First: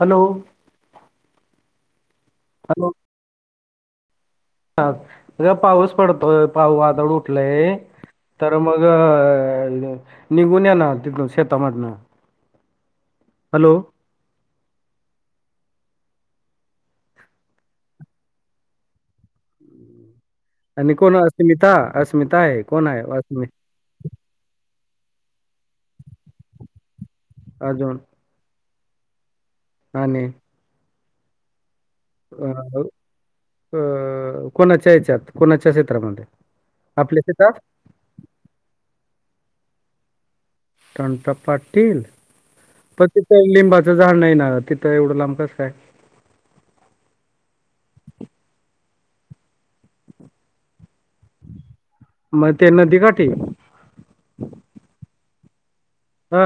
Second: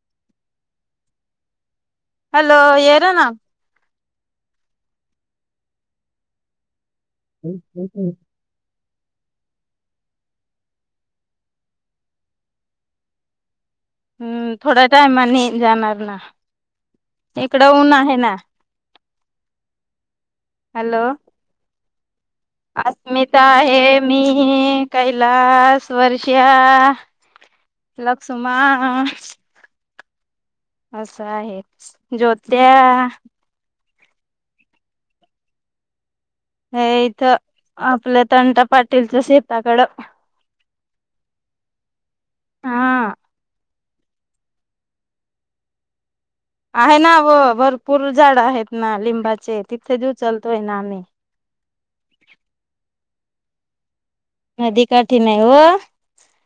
[inaudible] Hello hello येरे ना हा पाऊस पडतोय पाऊ- वादळ उठलंय तर मग अ निघून या ना तथ शतामध्ये ना हॅलो हम थोडा टायमा नि जान ना इकडं ऊन आहे ना आणि हॅलो कोण अस्मिता अस्मिता आहे कोण आहे अस्मिता अस्मि आहे मी कैलास वर्ष लकसुमा हाणे असं आहे ज्योत्या अ कोणाच्या याच्यात कोणाच्या क्षेत्रामध्ये हे आपल्या इथं शेतात आपल्या तंटा पाटीलच्या शेताकडं टंटा पाटील हा प तिचा लिंबा तं जाण नाही ना तिथं एवढं लांकंच काय आहे ना व भरपूर झाड आहेत ना लिंबाचे तिथे दिऊचलतोय ना आम्ही मग ते नदीकाठी नदी काठी नाही व हा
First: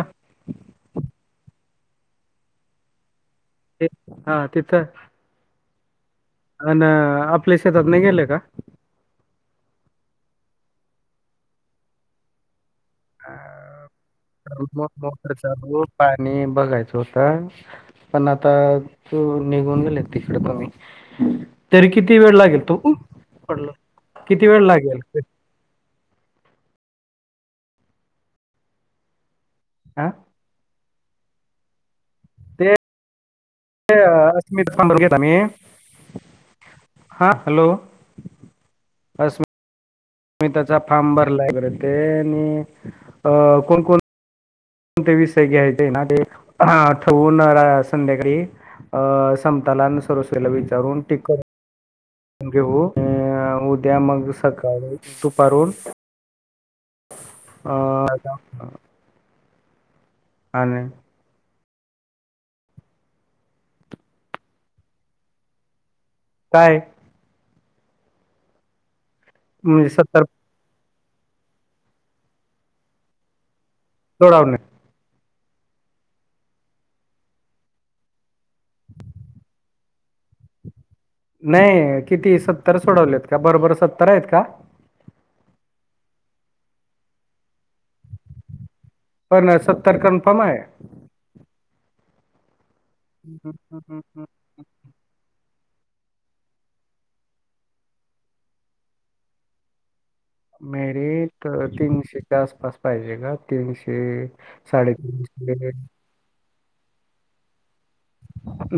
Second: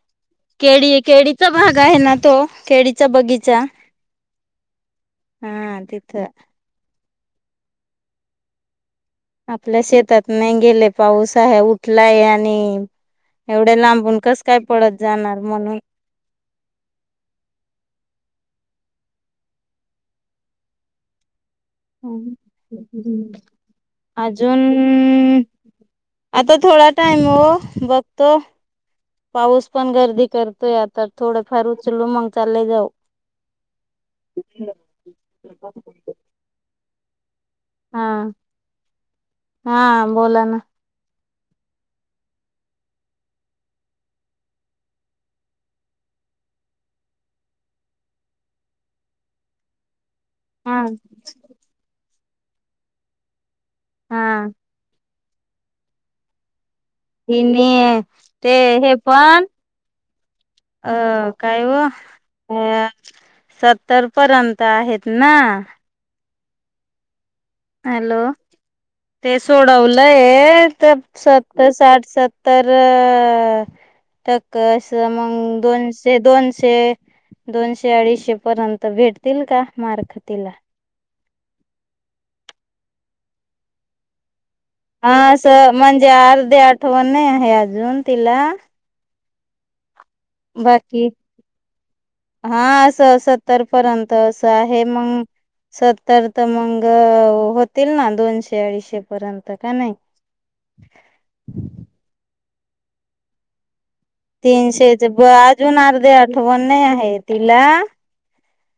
केळी केळीच भाग आहे ना तो खळीचा बगीचा ते हा तिथं हा तिथं अ आपल्या शेतात नाही गेले का आपल्या शेतात नाही गेले पाऊस आहे उठलाय आणि एवढ्या लाब मोटर चालू पाणी बघायचं होतं पण आता त निघून गेलेते इकडं कमी तरी किती वेळ लागेल तू पडल किती अजून वेळ लागेल आता थोडा टाइम व बघतो पाऊस पण हा गर्दी करतोय आता थोडंफार उचलो मग चाललं जाऊ असम सब घेत मी हा हॅलो हा अस्म हा बोला ना अस्मिताचा फार्म भर ते आणि कोण कोण ण ते विषय घ्यायचे ना ते ठेवून संध्याकाळी अं समतालान सरोसरीला हा विचारून टिक घेऊ अ उद्या मग हा सकाळी दुपारून ह ते अ हे पण आणि अह काय हो अ सत्तर पर्यंत आहेत ना काय हॅलो ते म्हणजे सोडवलं सत्तर आहे तर सतर साठ सत्तर टक्क सोडवणे अस मग दोनशे दोनशे दोनशे अडीचशे पर्यंत भेटतील का मार्ख तिला नाही किती सत्तर सोडवलेत का बरोबर सत्तर आहेत का हा असं म्हणजे अर्धे आठवण नाही आहे अजून तिला पण सत्तर कनफमाय बाकी हा असं सत्तर हम्म, हम्म, पर्यंत हम्म. असं आहे मंग सत्तर तर मंग होतील ना दोनशे अडीचशे पर्यंत का नाही मेरिट तीनशेच्या आसपास पाहिजे का तीनशे तीनशेच ब साडेतीनशे अजून अर्धे आठवण नाही आहे तिला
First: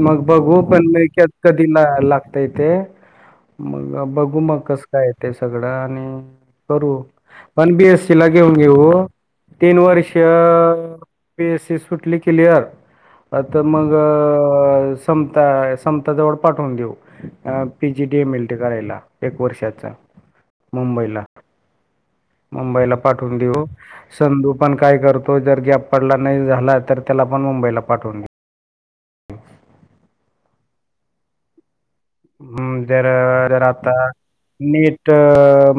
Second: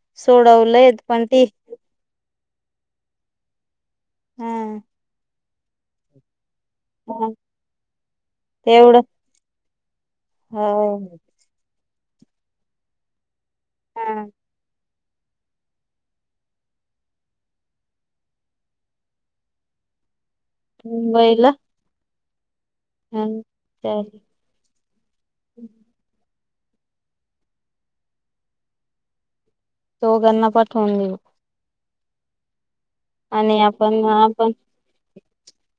मग बघू पण सोडवलंय नाही कत ती कधी लागताय ते मग बघू मग कसं हा काय ते सगळं आणि कर पन बीएससी ला घेऊन घेऊ तेवढं तीन वर्ष हो. ीसी सुटली कलीर आता मग हा. ममताजव पाठवून देऊ पीजी डी एम एली करायला एक वर्षा अच्छा! मुंबईला. मुंबईला पाठवून आणि देऊ, त्या सधू पण काय करतो जर ग पडला. झाला तर त्याला पण मुंबईला पाठवून देऊ. हो! हो त्यांना पाठवून देऊ. हम्म जर आणि जर आता आपण आपण नीट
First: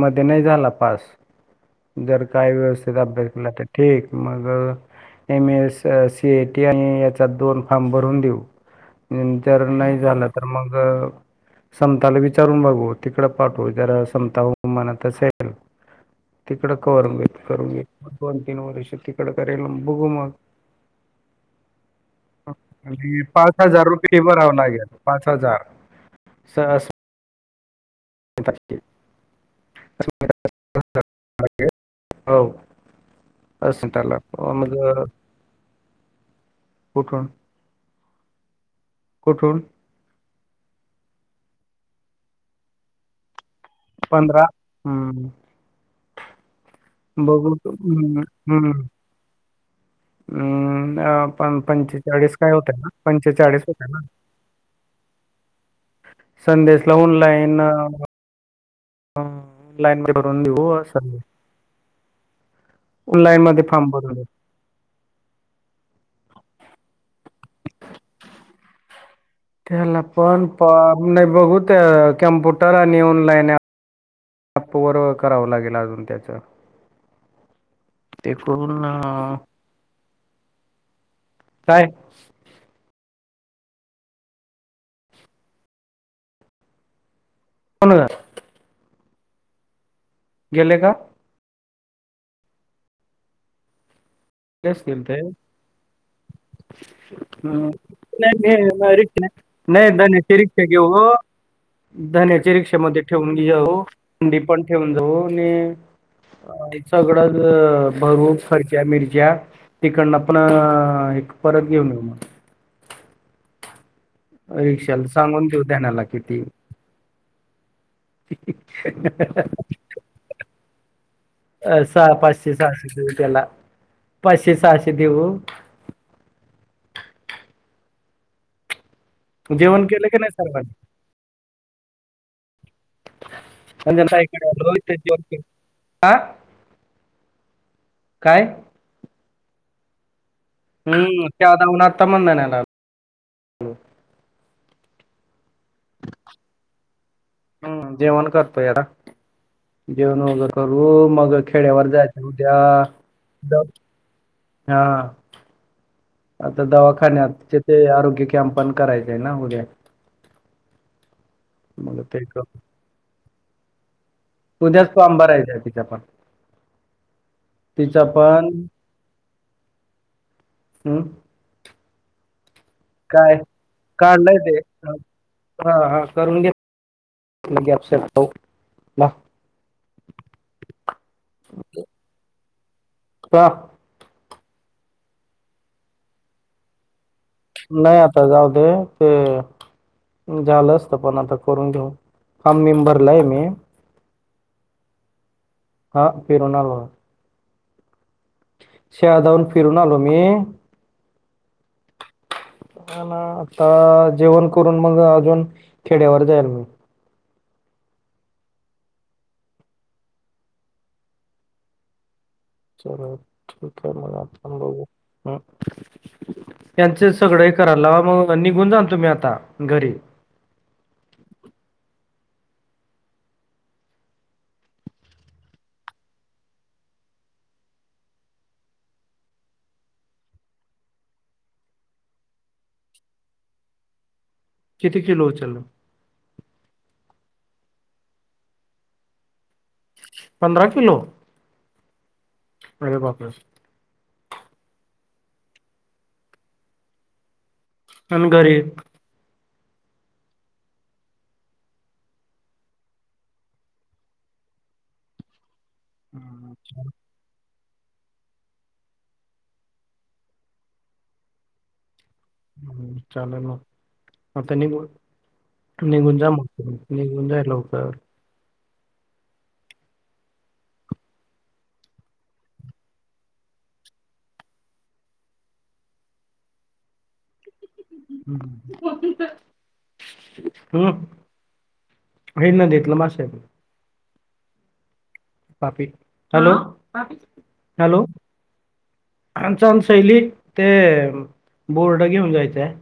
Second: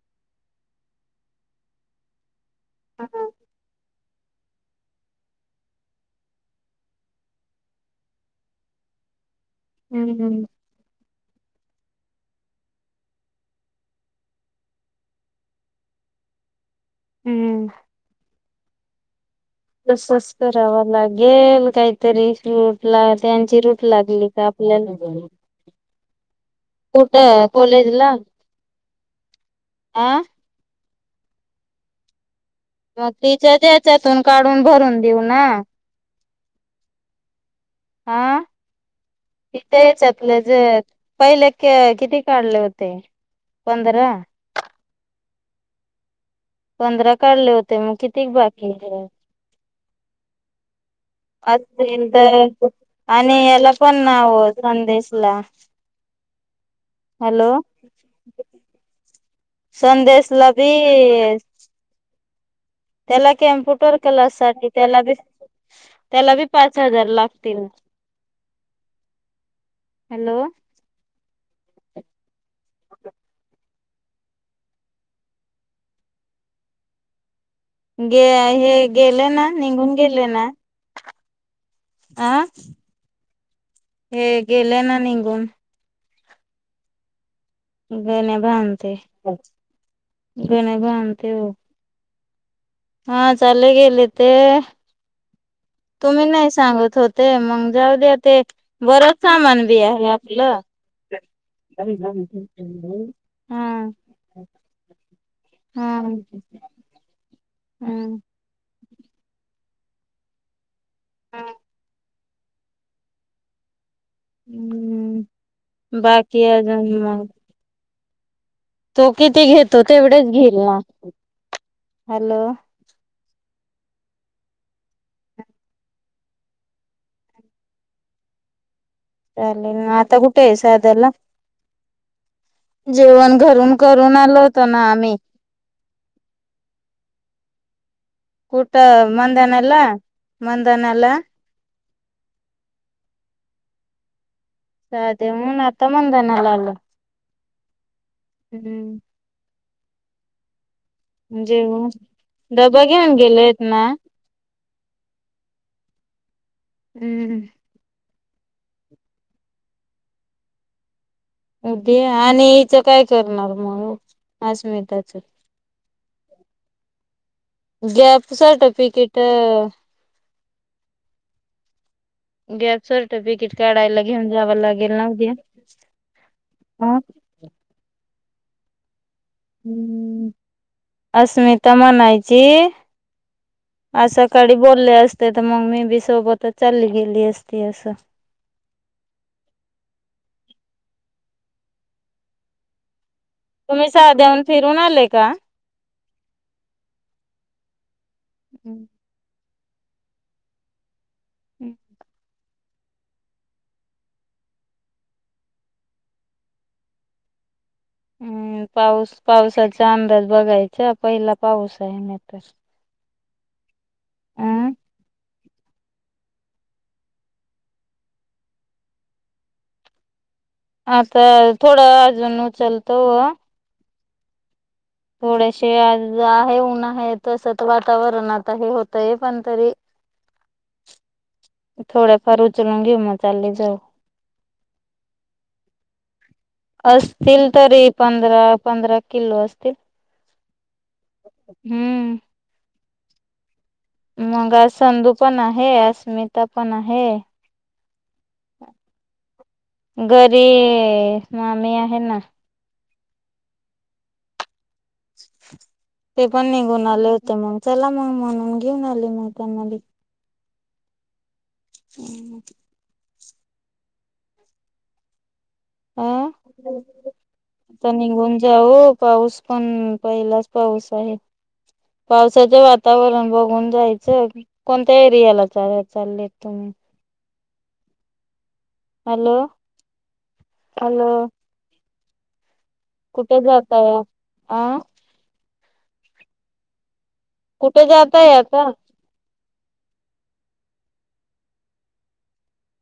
म ते नाही झाला पास, जर काही व्यवस्थ अभ्यासला तर ठीक. मगम एम एस सीएटी आणि याचा दोन फारम भरून देऊ! जर नाही झालं तर हम्म. मग... समताला विचारून बघू तिकड पाठव जरा समताम [unintelligible] तिकडं करून घेत करून घेत दोन तीन वर्ष त तसच कराव लागेल काहीतरी रूट ला त्यांची रूट लागेल. बराव लागेल पाच हजार स कुठं कॉलेजला अस्मिताचे. हा..... [unintelligible] हो मग तिच्या सेंटरला हच्यातून काढून मग भरून अ, देऊ ना! कुठून? हा कुठून इथ आहेच पहिले किती काढले होते पंधरा हम्म! पंधरा काढले होते बघम् मग किती हम्म [unintelligible] अं, पण असेल पंचेचाळीस तर काय होते ना आणि पंचेचाळीस याला होते पण ना नाव संदेश ला, ह संदेशला ऑनलाईन, ह ऑनलाईन मध्ये भरून संदेशला घेऊ. बी त्याला फॉर्म कम्प्युटर भरून देऊ क्लास साठी त्याला बी त्याला बी पाच हजार लागतील, ह त्याला हॅलो पण प नाही बघू त्या कम्प्युटर आणि ऑनलाईन आप व करावं लागेल अजून त्याच. गे हे गेले अं, ना! निघून गेले ना! काय अ हे गेले ना निघून? कोण गणे भधते गणे गेले का भांधते हो. हा चाल गेले. ते गस मिळत. तुम्ही नाही सांगत होते मग जाऊ द्या ते नाही बरंच सामान बी आहे [unintelligible] आपलं रिक्षा घेऊन. हो! धण्याच्या रिक्षामध्ये ठेवून घ जाऊ थंडी हा पण ठेवून जाऊ आणि हा सगळंच हम भरू खर्च मिरच्या तिकडन आपण एक परत घेऊन येेऊ मग, रिक्षाला हम्म सांगून घेऊ त्यानाला बाकी किती? अजून मग तो किती घेतो तेवढेच घेईल ना अ हॅलो पाचशे साडेपाचशे. त्याला पाशे सहाशे देऊ! चालेल जेवण केलं आता की नाही कुठे आहे सर्वांनी साध्याला? जेवण घरून म्हणजे करून आलो ताईकडे होत ना इथे आम्ही, जेवण केलं हा काय कुठ मध्यानला. हम्म! त्यादावन आता म्हणध नाहीना. साधे म्हणून आता मधनाला आल. हम्म जेवण करतोय या जेवण वगैर करून. हो मग खेड्यावर जेवण जायचं उद्या डबा घेऊन गेलेत जा ना हा आता दवाखान्यात हम्म तिथे आरोग्य कॅपण करायच आहे ना उद्या. मग उद्या ते करू आणि इथं काय करणार मग उद्याच तो अस्मिताच फाॅर्म भरायचा आहे तिथं पण तिचा गॅप पण सर्टिफिकेट हम्म गॅप काय सर्टिफिकेट काढायला घेऊन काढलंय जावं ते लागेल ना उद्या हा हा करून घे. ह के अपसे पाऊ ह अस्मिता म्हणायची का असं काडी बोलले असते तर मग मी बी सोबतच चालली गेली असते नाही आता जाऊ दे ते झालं असत पण आता करून ठेव फॉर्म बीम भरून ठेव. तुम्ही साध्याऊन फिरून आले का हा फिरून आलो. शाळा जाऊन फिरून आलो मी. हम् ना आता जेवण करून मग अजून खेड्यावर जाईल मग हम्म पाऊस पावसाचा अंदाज बघायचा पहिला पाऊस आहे म तर चल ठीक आहे मला अं बघू ह - त्यांचं सगळं हे करायला लावा मग निघून जाण तुम्ही आता घरी आता थोडं अजून चालत ओ थोडेशी आज आहे ऊन आहे तसत वातावरण आता हे होतय पण तरी थोड्याफार उचलून घेऊ मग चालली जाऊ किती किलो उचलं? असतील तरी पंधरा पंधरा किलो अस? तील पंधरा किलो हम्म अरे बापरे मग अ संधू पण आहे अस्मिता पण आहे. अन घरी? घरी मामी आहे ना? ते पण हम्म, निघून आले होते मग चला मग म्हणून घेऊन आली मी त्यांना बी हम् चालेल मग म त्यांनी अ निघून जा मग निघून जा लवकर जा हो पाऊस पण पहिलाच पाऊस आहे पावसाचं वातावरण बघून जायचं कोणत्या एरियाला चाल चाललेत तुम्ही हॅलो हम हॅलो हे ना देख कुठे जाताय आं पापी हॅलो कुठे जातय आता? आण [unintelligible] शैलीत ते बोर्ड घेऊन जायचंय.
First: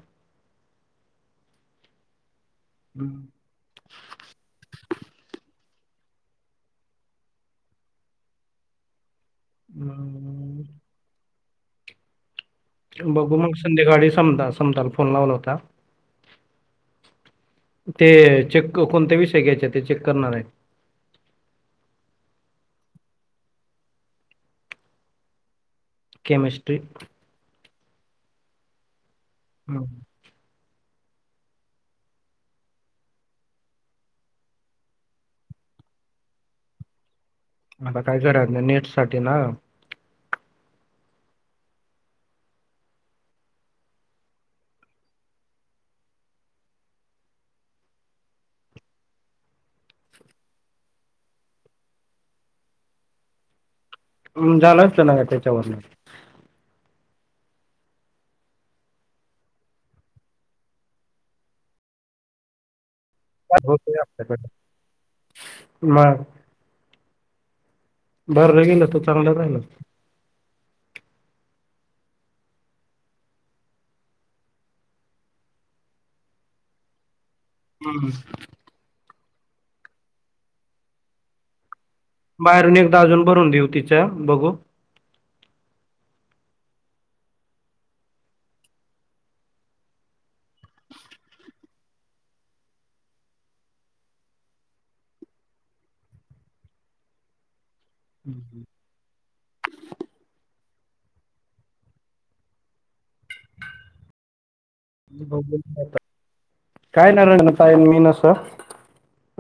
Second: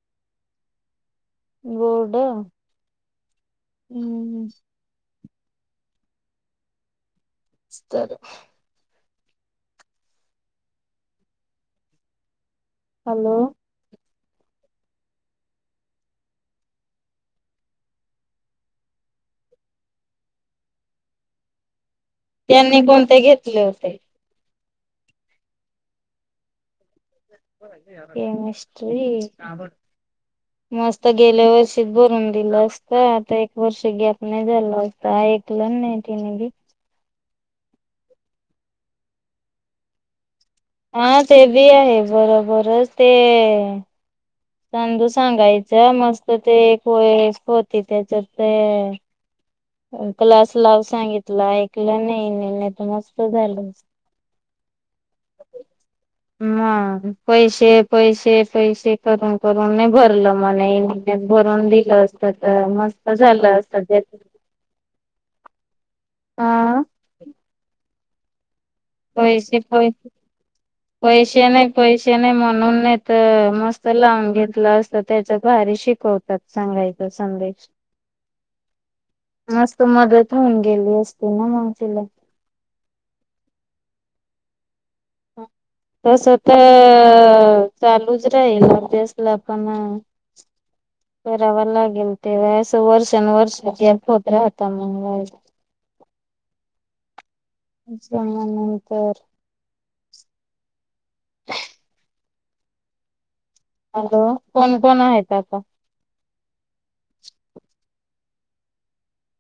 बोर्ड हम्म हम्म स्तर हम्म हॅलो बघू मग संध्याकाळी समता समताला फोन लावला होता. ते चेक कोणता विषय घ्यायचे ते चेक करणार आहे. [inaudible] त्यांनी कोणते घेतले होते? केमिस्ट्री. [unintelligible] केमिस्ट्री हम्म. मस्त स्त गेल्या वर्षीच भरून दिलं असत. आता एक वर्ष गॅप नाही झाला असता, ऐकलं नाही. तीनी बी. आता काय घरातनं, नेट साठी ना. हा ते बी आहे बरोबरच. ते सांधू सांगायचं, मस्त ते [unintelligible] होती त्याच्या ते क्लास लाव सांगितलं, ऐकलं नाही हेनी, नाही तर मस्त झालं असतं. हम्, झालं असतं ना, त्याच्यावरन. मग पैसे, पैसे, पैसे करून- करून नाही भरलं, म [unintelligible] भरून दिलं असतं. त मस्त झालं असतं, होते त्याच. आपल्याकडे मग हा भरलं गेलं तो चांगला राहिला पैसे असता. पै पैसे नाही, पैसे नाही म्हणून नाही तर, मस्त लावून घेतलं असत त्याच् भारी शिक होतात, सांगायचं संधी हम मस्त मदत होऊन गेली असती ना, मंग तिला. बाहेरून एकदा अजून भरून देऊ तिचा, बघू. ह तस तर, चालूच राहील अभ्यासला पण [unintelligible] ते मी असं वर्षान वर्ष येत होत राहता मंग [unintelligible] हम्म. जमा नंतर [unintelligible] हॅलो, कोण-कोण आहेत आता? काय न [unintelligible] ताई मी असं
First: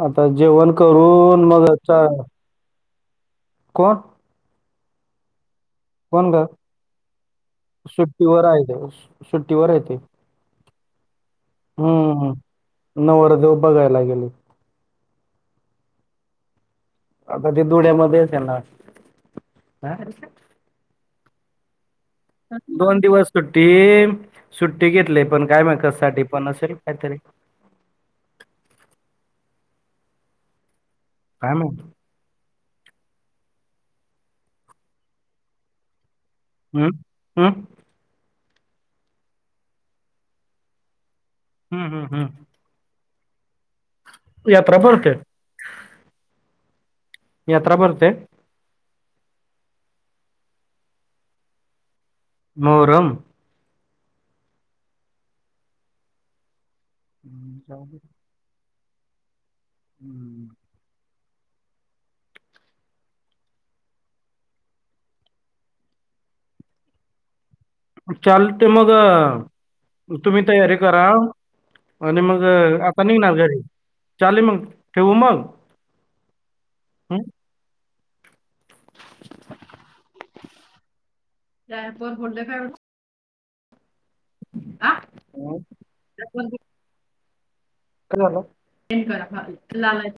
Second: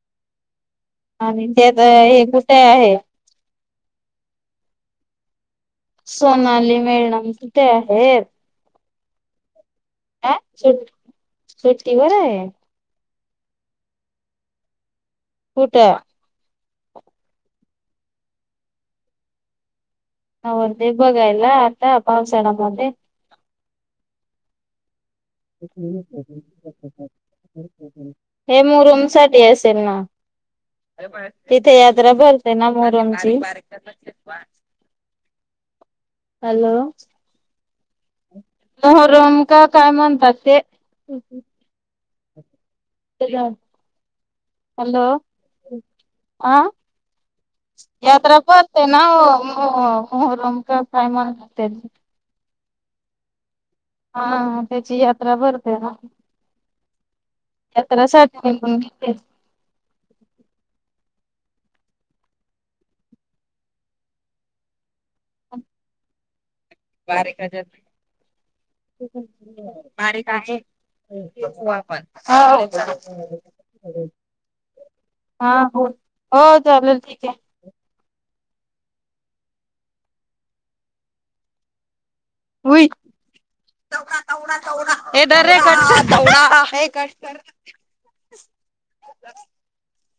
आता जेवण करून आणि मग त्यात अच्छा हे कुठे आहे कोण? कोण ग? सोनाली मॅडम कुठे आहेत सुट्टीवराय सुट्टीवरय ते सुट हम्म सुट्टीवराय? नवरदेव बघायला गेले. कुठं? आता ते धुळ्यामध्येे येत्याल ना. हा नवरदेव बघायला? आता पावसाळ्यामध्ये दोन दिवस सुट्टी, सुट्टी घेतलीय. [unintelligible] हे मोहरम साठी अस ना [unintelligible] काय तिथे माहित यात्रा भरते. त्यांना मोहरमची [unintelligible] हॅलो हम्म हम्म मोहरम का काय म्हणतात ते. हम् हम्. [unintelligible] हॅलो, भरते आ यात्रा भरते यात्रा पन ते ना, मो मोहरम का काय म्हणतात ते. मोहरम. हा - हा त्याची यात्रा भरते ना. हम्म. यात्रासाठी [unintelligible] हम् [unintelligible] बारीक ह्याज्यात चालते मग तुम्ही तयारी करा आणि मग आता निघणार घरी चालेल मग ठेवू मग हा हो हो चालेल हम्म ठीक आहे डायपर फोडले काय हे धर काय रे झालं धर ये कट कर करा